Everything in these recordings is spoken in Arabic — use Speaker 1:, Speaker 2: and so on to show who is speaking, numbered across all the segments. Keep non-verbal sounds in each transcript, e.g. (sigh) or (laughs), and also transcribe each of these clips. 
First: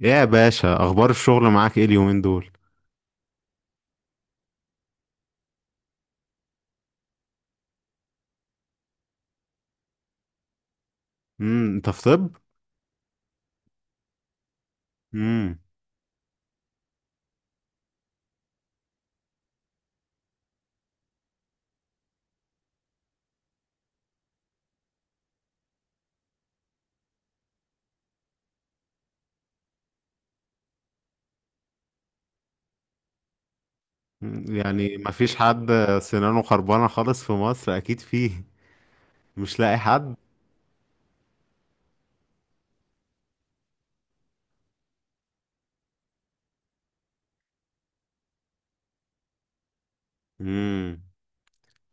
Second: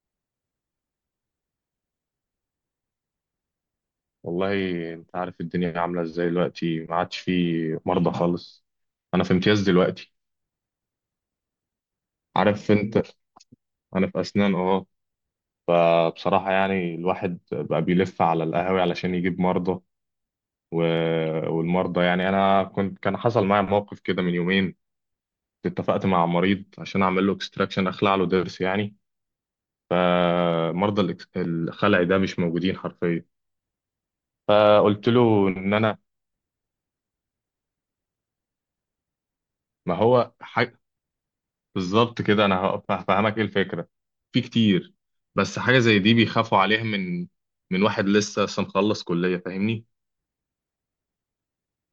Speaker 1: يا باشا، اخبار الشغل معاك ايه اليومين دول؟
Speaker 2: والله، انت عارف الدنيا عامله ازاي دلوقتي. ما عادش في مرضى خالص. انا في امتياز دلوقتي،
Speaker 1: انت في طب؟
Speaker 2: عارف انت. انا في اسنان، اه.
Speaker 1: امم
Speaker 2: فبصراحه يعني الواحد بقى بيلف على القهاوي علشان يجيب مرضى و... والمرضى يعني. انا كنت، كان حصل معايا موقف كده من يومين. اتفقت مع مريض عشان اعمل له اكستراكشن، اخلع له ضرس يعني. فمرضى الخلع ده مش موجودين حرفيا.
Speaker 1: يعني
Speaker 2: فقلت
Speaker 1: ما فيش
Speaker 2: له
Speaker 1: حد
Speaker 2: ان انا
Speaker 1: سنانه خربانه خالص في مصر؟ اكيد فيه. مش لاقي
Speaker 2: ما
Speaker 1: حد؟
Speaker 2: هو ح... بالظبط كده. انا هفهمك ايه الفكره. في كتير، بس حاجه زي دي بيخافوا عليها من من واحد لسه مخلص كليه، فاهمني.
Speaker 1: امم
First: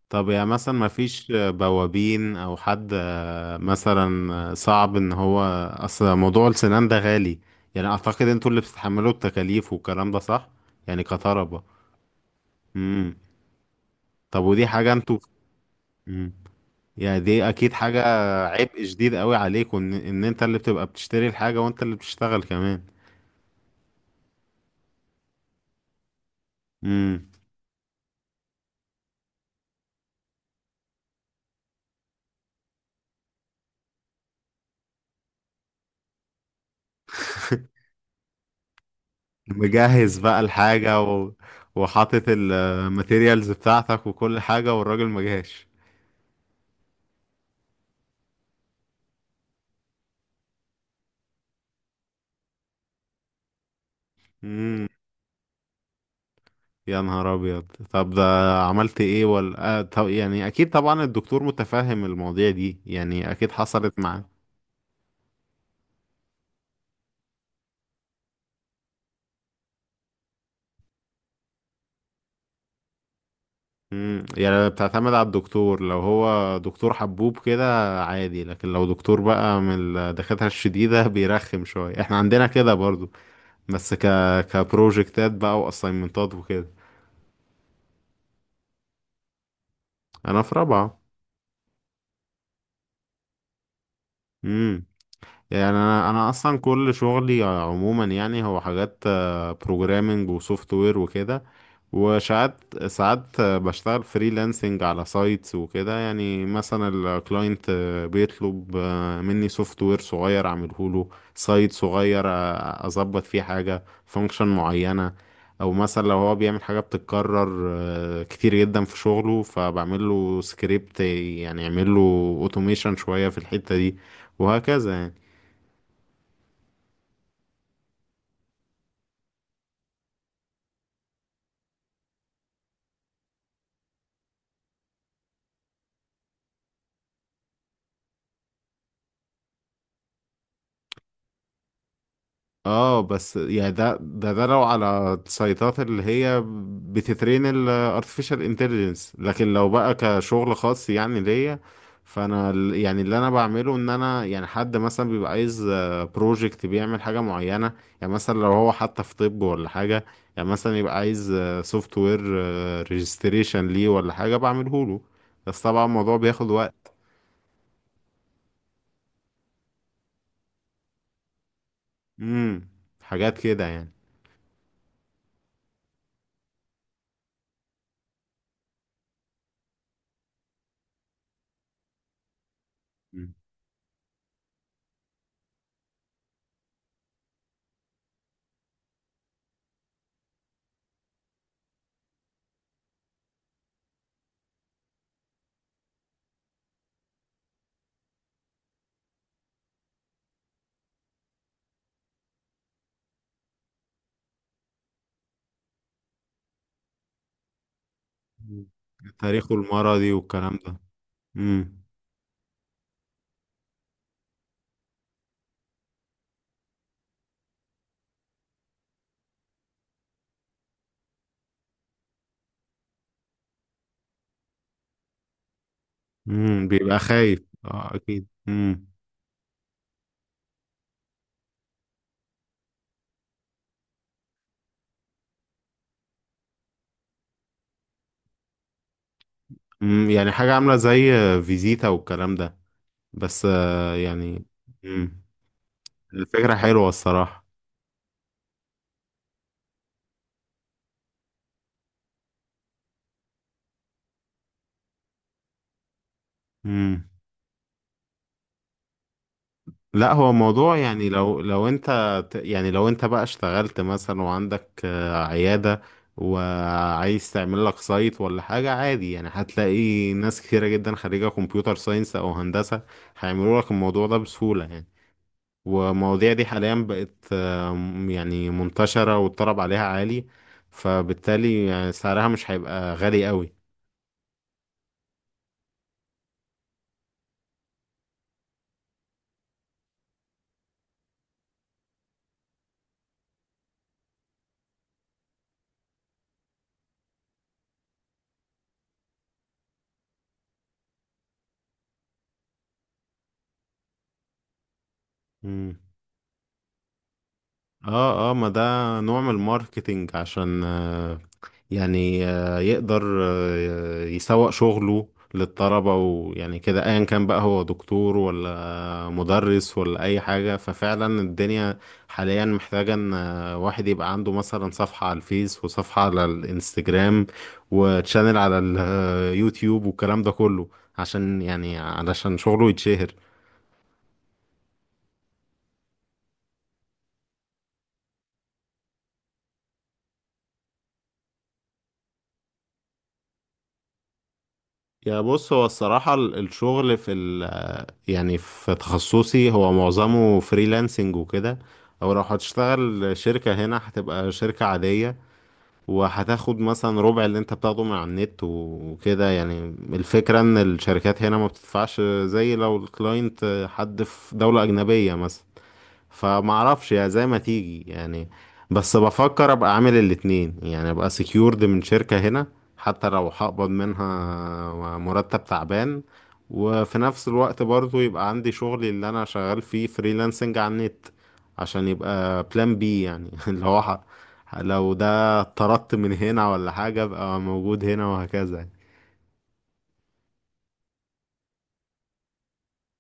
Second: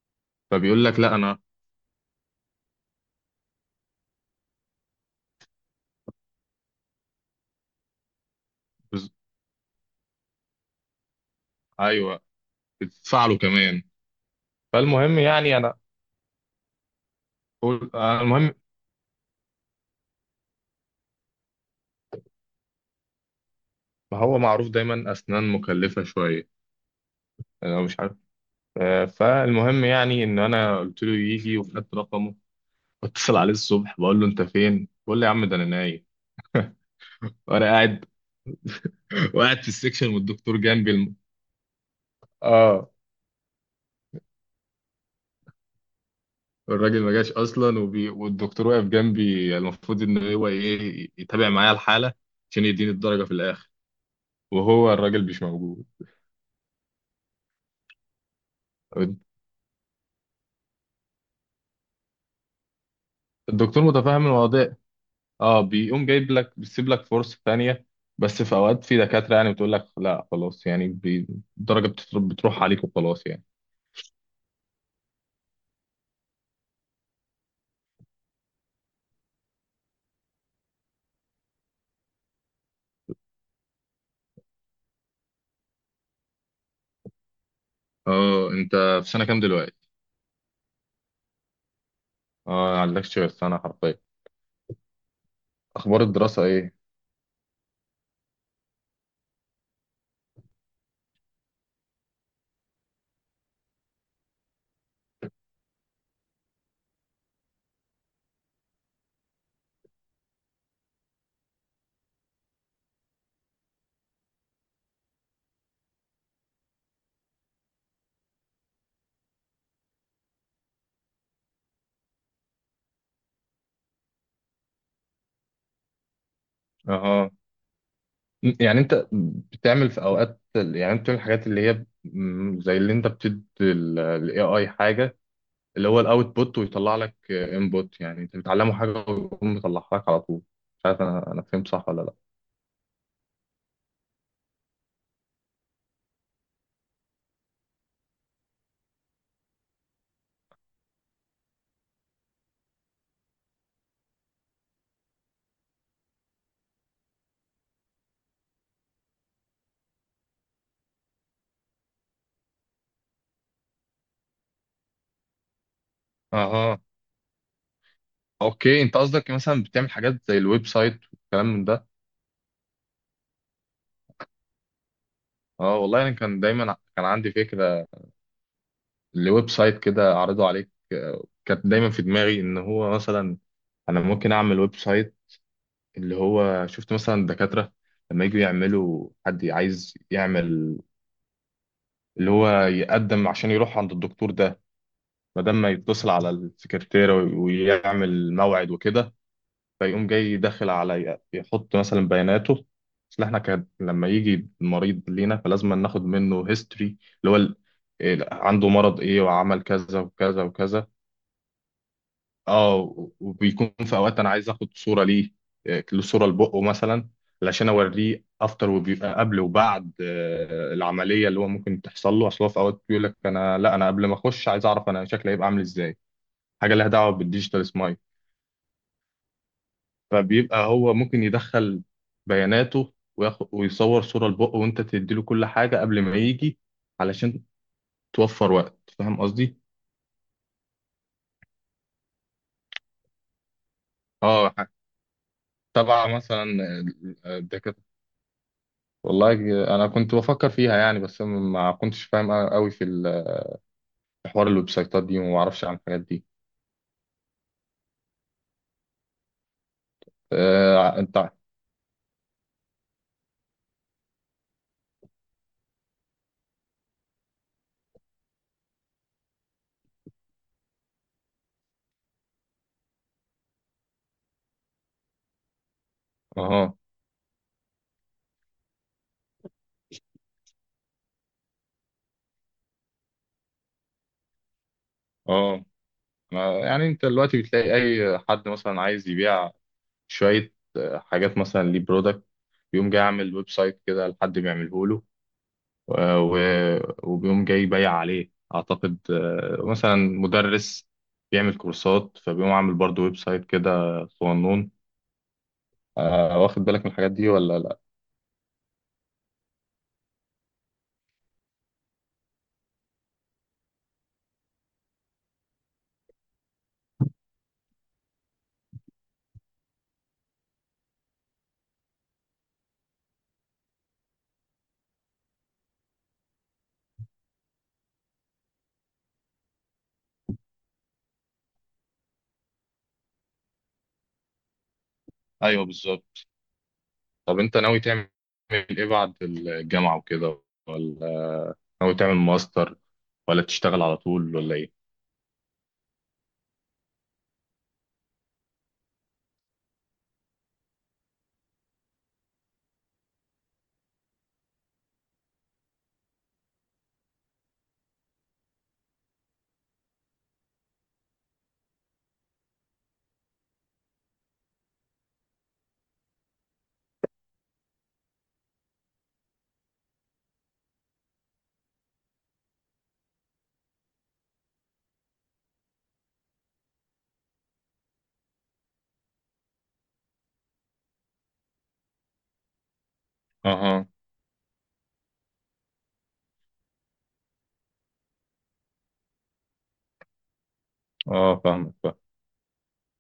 Speaker 1: طب يعني مثلا
Speaker 2: فبيقول
Speaker 1: ما
Speaker 2: لك لا،
Speaker 1: فيش
Speaker 2: انا
Speaker 1: بوابين او حد، مثلا صعب ان هو. اصل موضوع السنان ده غالي، يعني اعتقد انتوا اللي
Speaker 2: بز...
Speaker 1: بتتحملوا التكاليف والكلام ده، صح؟ يعني كطلبة.
Speaker 2: ايوه،
Speaker 1: امم
Speaker 2: بتدفع له كمان.
Speaker 1: طب ودي حاجه انتوا،
Speaker 2: فالمهم يعني انا،
Speaker 1: يعني دي اكيد حاجة
Speaker 2: المهم
Speaker 1: عبء شديد قوي عليك، وان انت اللي بتبقى بتشتري الحاجة وانت اللي بتشتغل كمان.
Speaker 2: ما هو معروف دايما اسنان مكلفه شويه.
Speaker 1: امم
Speaker 2: انا مش عارف. فالمهم يعني ان انا قلت له يجي، وخدت رقمه، واتصل عليه الصبح بقول له انت فين، بيقول لي يا عم ده انا نايم. وانا قاعد (laughs) وقاعد في السكشن
Speaker 1: مجهز بقى
Speaker 2: والدكتور جنبي
Speaker 1: الحاجة وحاطط
Speaker 2: اه.
Speaker 1: الماتيريالز بتاعتك وكل حاجة، والراجل ما جاش.
Speaker 2: الراجل ما جاش اصلا، والدكتور واقف جنبي، المفروض ان هو ايه، يتابع معايا الحاله عشان يديني الدرجه في الاخر،
Speaker 1: امم
Speaker 2: وهو الراجل مش موجود.
Speaker 1: يا نهار ابيض، طب ده عملت ايه؟ ولا طب يعني اكيد طبعا الدكتور متفهم المواضيع دي، يعني اكيد
Speaker 2: الدكتور
Speaker 1: حصلت مع.
Speaker 2: متفاهم الوضع، اه. بيقوم جايب لك، بيسيب لك فرصه ثانيه. بس في اوقات في دكاتره يعني بتقول لك لا خلاص يعني الدرجه بتروح عليك وخلاص يعني.
Speaker 1: يعني بتعتمد على الدكتور، لو هو دكتور حبوب كده عادي، لكن لو دكتور بقى من الدكاترة الشديدة (laughs) بيرخم شوية. احنا عندنا كده برضو، بس كبروجكتات بقى واساينمنتات وكده.
Speaker 2: اه، انت في سنه كام دلوقتي؟
Speaker 1: انا في رابعة.
Speaker 2: اه، ما عندكش غير سنه حرفيا.
Speaker 1: امم يعني
Speaker 2: اخبار
Speaker 1: انا
Speaker 2: الدراسه
Speaker 1: اصلا
Speaker 2: ايه؟
Speaker 1: كل شغلي عموما يعني هو حاجات بروجرامنج وسوفت وير وكده. وساعات ساعات بشتغل فريلانسنج على سايتس وكده، يعني مثلا الكلاينت بيطلب مني سوفت وير صغير اعمله له، سايت صغير اظبط فيه حاجة، فانكشن معينة. او مثلا لو هو بيعمل حاجة بتتكرر كتير جدا في شغله، فبعمل له سكريبت، يعني يعمل له اوتوميشن شوية في الحتة دي، وهكذا يعني.
Speaker 2: اه. يعني انت بتعمل في اوقات، يعني انت بتعمل الحاجات اللي هي زي اللي انت بتدي الاي اي حاجه، اللي هو الاوتبوت، ويطلع لك انبوت. يعني انت بتعلمه حاجه ويقوم مطلعها لك على طول. مش عارف انا فهمت صح ولا لا؟
Speaker 1: اه، بس يعني ده لو على السيطات اللي هي بتترين ال artificial intelligence. لكن لو بقى كشغل خاص يعني ليا، فانا يعني اللي انا بعمله ان انا، يعني حد مثلا بيبقى عايز بروجكت بيعمل حاجة معينة. يعني مثلا لو هو حتى في طب ولا حاجة، يعني مثلا يبقى عايز سوفت وير ريجستريشن ليه ولا حاجة بعمله له. بس طبعا الموضوع بياخد
Speaker 2: اها،
Speaker 1: وقت.
Speaker 2: اوكي. انت قصدك مثلا بتعمل حاجات زي الويب سايت والكلام من ده.
Speaker 1: امم حاجات كده يعني.
Speaker 2: اه والله انا كان دايما كان عندي فكره لويب سايت كده اعرضه عليك. كانت دايما في دماغي ان هو مثلا انا ممكن اعمل ويب سايت، اللي هو شفت مثلا الدكاترة لما يجوا يعملوا، حد عايز يعمل اللي هو يقدم عشان يروح عند الدكتور ده بدل ما يتصل على السكرتيرة ويعمل موعد وكده. فيقوم جاي داخل على، يحط مثلا بياناته. اصل احنا كان لما يجي المريض لينا فلازم ناخد منه هيستوري، اللي هو ال- إيه،
Speaker 1: مم.
Speaker 2: عنده مرض ايه
Speaker 1: التاريخ
Speaker 2: وعمل كذا
Speaker 1: المرضي
Speaker 2: وكذا
Speaker 1: والكلام ده.
Speaker 2: وكذا.
Speaker 1: امم
Speaker 2: اه، وبيكون في اوقات انا عايز اخد صوره ليه، له صوره لبقه مثلا، علشان اوريه افتر. وبيبقى قبل وبعد العمليه اللي هو ممكن تحصل له. اصل هو في اوقات بيقول لك انا، لا، انا قبل ما اخش عايز اعرف انا شكلي هيبقى عامل ازاي. حاجه لها
Speaker 1: بيبقى
Speaker 2: دعوه
Speaker 1: خايف،
Speaker 2: بالديجيتال
Speaker 1: اه
Speaker 2: سمايل.
Speaker 1: اكيد.
Speaker 2: فبيبقى هو ممكن يدخل بياناته، وياخد ويصور صوره لبقه، وانت تديله كل حاجه قبل ما يجي علشان توفر وقت. فاهم قصدي؟
Speaker 1: يعني حاجة عاملة زي فيزيتا والكلام ده، بس يعني.
Speaker 2: اه
Speaker 1: امم
Speaker 2: طبعا. مثلا
Speaker 1: الفكرة حلوة الصراحة.
Speaker 2: والله انا كنت بفكر فيها يعني، بس ما كنتش فاهم قوي في في حوار الويب سايتات دي، وما اعرفش عن الحاجات دي.
Speaker 1: امم لا، هو موضوع يعني،
Speaker 2: انت
Speaker 1: لو انت يعني لو انت بقى اشتغلت مثلا وعندك عيادة، وعايز تعمل لك سايت ولا حاجة، عادي يعني هتلاقي ناس كتيرة جدا خريجة كمبيوتر ساينس او هندسة هيعملوا لك الموضوع ده بسهولة يعني. والمواضيع دي حاليا
Speaker 2: اه
Speaker 1: بقت يعني منتشرة، والطلب عليها عالي، فبالتالي يعني سعرها مش هيبقى غالي قوي.
Speaker 2: اه. يعني انت دلوقتي بتلاقي اي حد مثلا عايز يبيع شوية حاجات، مثلا ليه برودكت، بيقوم جاي عامل ويب سايت كده، لحد بيعمله له، وبيقوم جاي يبيع عليه. اعتقد مثلا مدرس بيعمل كورسات فبيقوم عامل برضه ويب سايت كده صغنون.
Speaker 1: مم.
Speaker 2: واخد بالك من الحاجات دي ولا لا؟
Speaker 1: اه اه، ما ده نوع من الماركتينج عشان يعني يقدر يسوق شغله للطلبة، ويعني كده ايا كان بقى هو دكتور ولا مدرس ولا اي حاجة. ففعلا الدنيا حاليا محتاجة ان واحد يبقى عنده مثلا صفحة على الفيس، وصفحة على الانستجرام، وتشانل على اليوتيوب، والكلام ده كله، عشان يعني علشان شغله يتشهر.
Speaker 2: ايوه بالظبط. طب انت ناوي تعمل ايه بعد الجامعة وكده، ولا ناوي تعمل ماستر، ولا تشتغل على طول، ولا ايه؟
Speaker 1: يا بص، هو الصراحة الشغل في، يعني في تخصصي، هو معظمه فريلانسنج وكده، او لو هتشتغل شركة هنا هتبقى شركة عادية وهتاخد مثلا ربع اللي انت بتاخده من على النت وكده يعني. الفكرة ان الشركات هنا ما بتدفعش زي لو الكلاينت حد في دولة اجنبية مثلا، فمعرفش، يا زي ما تيجي يعني. بس بفكر ابقى عامل الاتنين، يعني ابقى سكيورد من شركة هنا حتى لو هقبض منها مرتب تعبان، وفي نفس الوقت برضو يبقى عندي شغلي اللي انا شغال فيه فريلانسنج على النت، عشان يبقى بلان بي يعني. (laughs)
Speaker 2: اها.
Speaker 1: لو ده طردت من هنا ولا حاجة ابقى موجود هنا، وهكذا.
Speaker 2: اه فاهمك، فاهم.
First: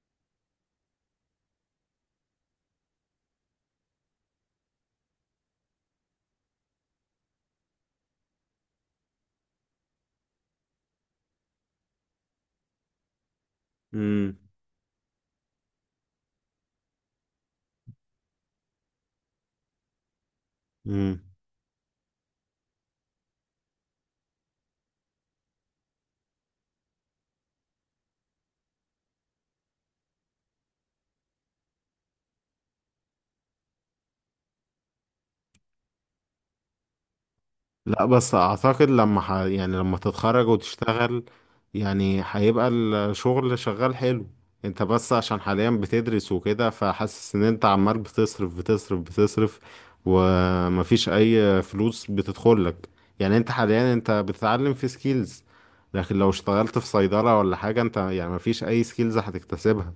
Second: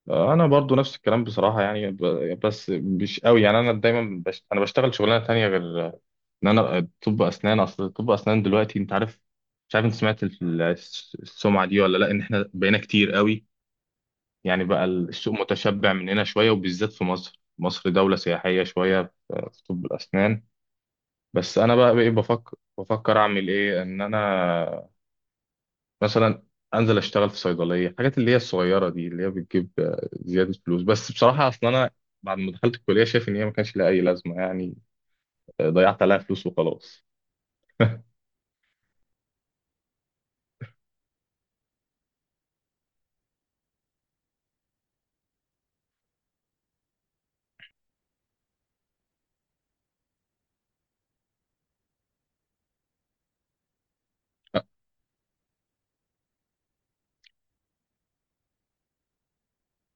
Speaker 2: انا برضو نفس الكلام بصراحه يعني، بس مش قوي يعني. انا دايما انا بشتغل شغلانه تانية غير ان انا طب اسنان. اصل طب اسنان دلوقتي، انت عارف، مش عارف انت سمعت السمعه دي ولا لا، ان احنا بقينا كتير قوي يعني، بقى السوق متشبع مننا شويه، وبالذات في مصر. مصر دوله سياحيه شويه في في طب الاسنان.
Speaker 1: امم
Speaker 2: بس انا بقى ايه، بفكر بفكر اعمل ايه؟ ان انا مثلا انزل اشتغل في صيدليه، الحاجات اللي هي الصغيره دي اللي هي بتجيب زياده فلوس. بس بصراحه اصل انا بعد ما دخلت الكليه شايف ان هي ما كانش لها اي لازمه يعني. ضيعت عليها فلوس وخلاص.
Speaker 1: لا، بس اعتقد لما يعني لما تتخرج وتشتغل يعني هيبقى الشغل شغال حلو. انت بس عشان حاليا بتدرس وكده، فحاسس ان انت عمال بتصرف بتصرف بتصرف ومفيش اي فلوس بتدخلك. يعني انت حاليا انت بتتعلم في سكيلز، لكن لو اشتغلت في صيدلة ولا حاجة انت يعني مفيش اي سكيلز هتكتسبها.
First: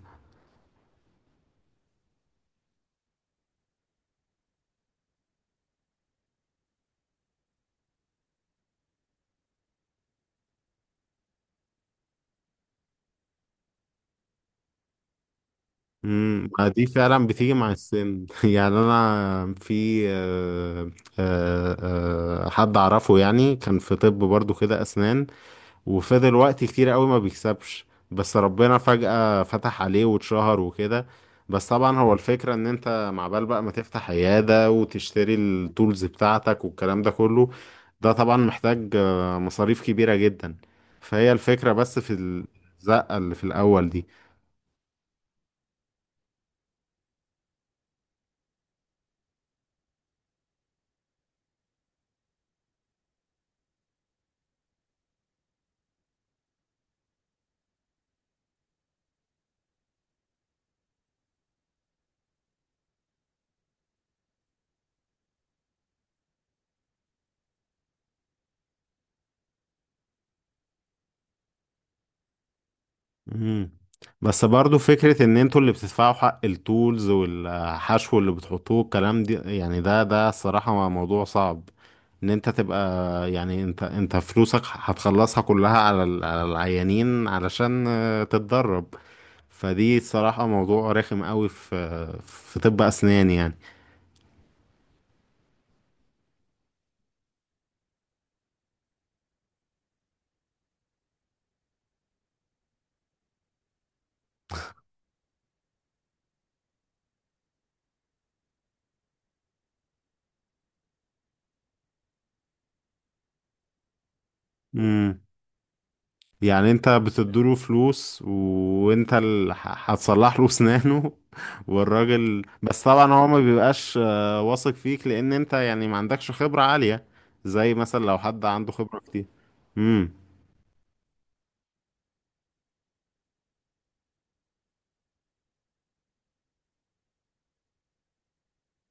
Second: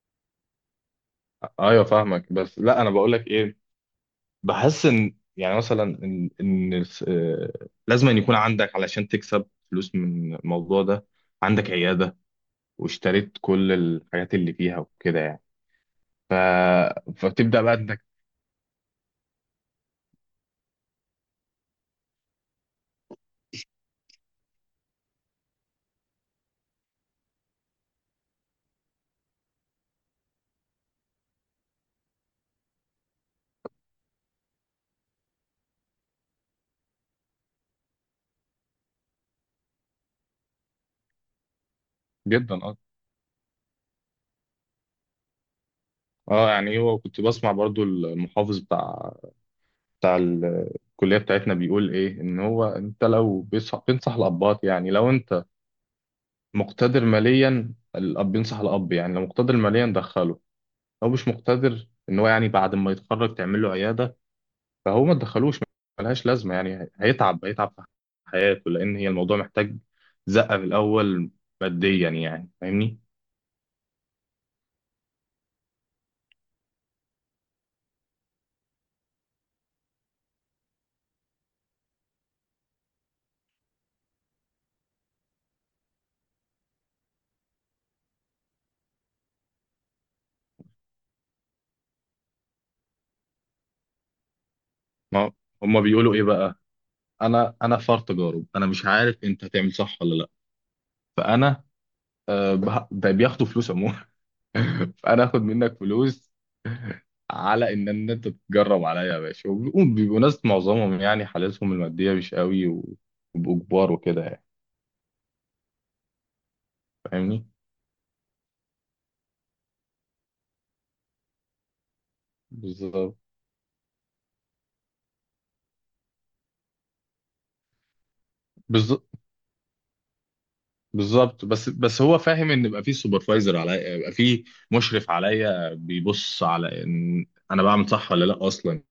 Speaker 2: ايوه فاهمك، بس لا انا بقول لك ايه. بحس ان يعني مثلا ان ان الس- آه، لازم أن يكون عندك، علشان تكسب فلوس من الموضوع ده، عندك عياده، واشتريت كل الحاجات اللي فيها وكده يعني. ف...
Speaker 1: ما دي فعلا بتيجي
Speaker 2: فبتبدا
Speaker 1: مع
Speaker 2: بقى انك
Speaker 1: السن. (laughs) يعني انا في آه، حد اعرفه يعني كان في طب برضو كده اسنان، وفضل وقت كتير قوي ما بيكسبش، بس ربنا فجأة فتح عليه واتشهر وكده. بس طبعا هو الفكرة ان انت مع بال بقى ما تفتح عيادة وتشتري التولز بتاعتك والكلام ده كله، ده طبعا محتاج مصاريف كبيرة جدا. فهي الفكرة بس في
Speaker 2: جدا.
Speaker 1: الزقة اللي في الاول دي.
Speaker 2: اه، يعني هو كنت بسمع برضو المحافظ بتاع الكلية بتاعتنا بيقول ايه، ان هو انت لو بينصح الابات يعني، لو انت مقتدر ماليا، الاب بينصح الاب يعني، لو مقتدر ماليا دخله. لو مش مقتدر، ان هو يعني بعد ما يتخرج تعمل له عيادة، فهو ما تدخلوش ملهاش لازمة يعني، هيتعب هيتعب في حياته، لان هي الموضوع محتاج زقة في الاول ماديا يعني، فاهمني.
Speaker 1: مم. بس برضو فكرة ان انتوا اللي بتدفعوا حق التولز والحشو اللي بتحطوه الكلام دي، يعني ده الصراحة موضوع صعب، ان انت تبقى يعني، انت فلوسك هتخلصها كلها على على العيانين علشان تتدرب. فدي الصراحة موضوع رخم قوي في طب اسنان.
Speaker 2: ما هما بيقولوا ايه بقى، انا فار تجارب، انا مش عارف انت هتعمل صح ولا لا، فانا ده بياخدوا فلوس عموما. (laughs) فانا اخد منك فلوس على ان إن انت تتجرب عليا يا باشا. وبيبقوا بيبقوا ناس معظمهم يعني حالتهم الماديه مش قوي، وبيبقوا كبار وكده يعني،
Speaker 1: يعني يعني انت
Speaker 2: فاهمني.
Speaker 1: بتديله فلوس وانت اللي هتصلح له اسنانه. (laughs) والراجل بس طبعا
Speaker 2: بالظبط.
Speaker 1: هو ما بيبقاش واثق فيك، لان انت يعني ما عندكش خبرة عالية، زي مثلا لو حد عنده خبرة
Speaker 2: بالظ-
Speaker 1: كتير.
Speaker 2: بالظبط، بس بس هو فاهم ان يبقى في سوبرفايزر عليا، يبقى في مشرف عليا، بيبص على ان انا بعمل صح ولا لا اصلا.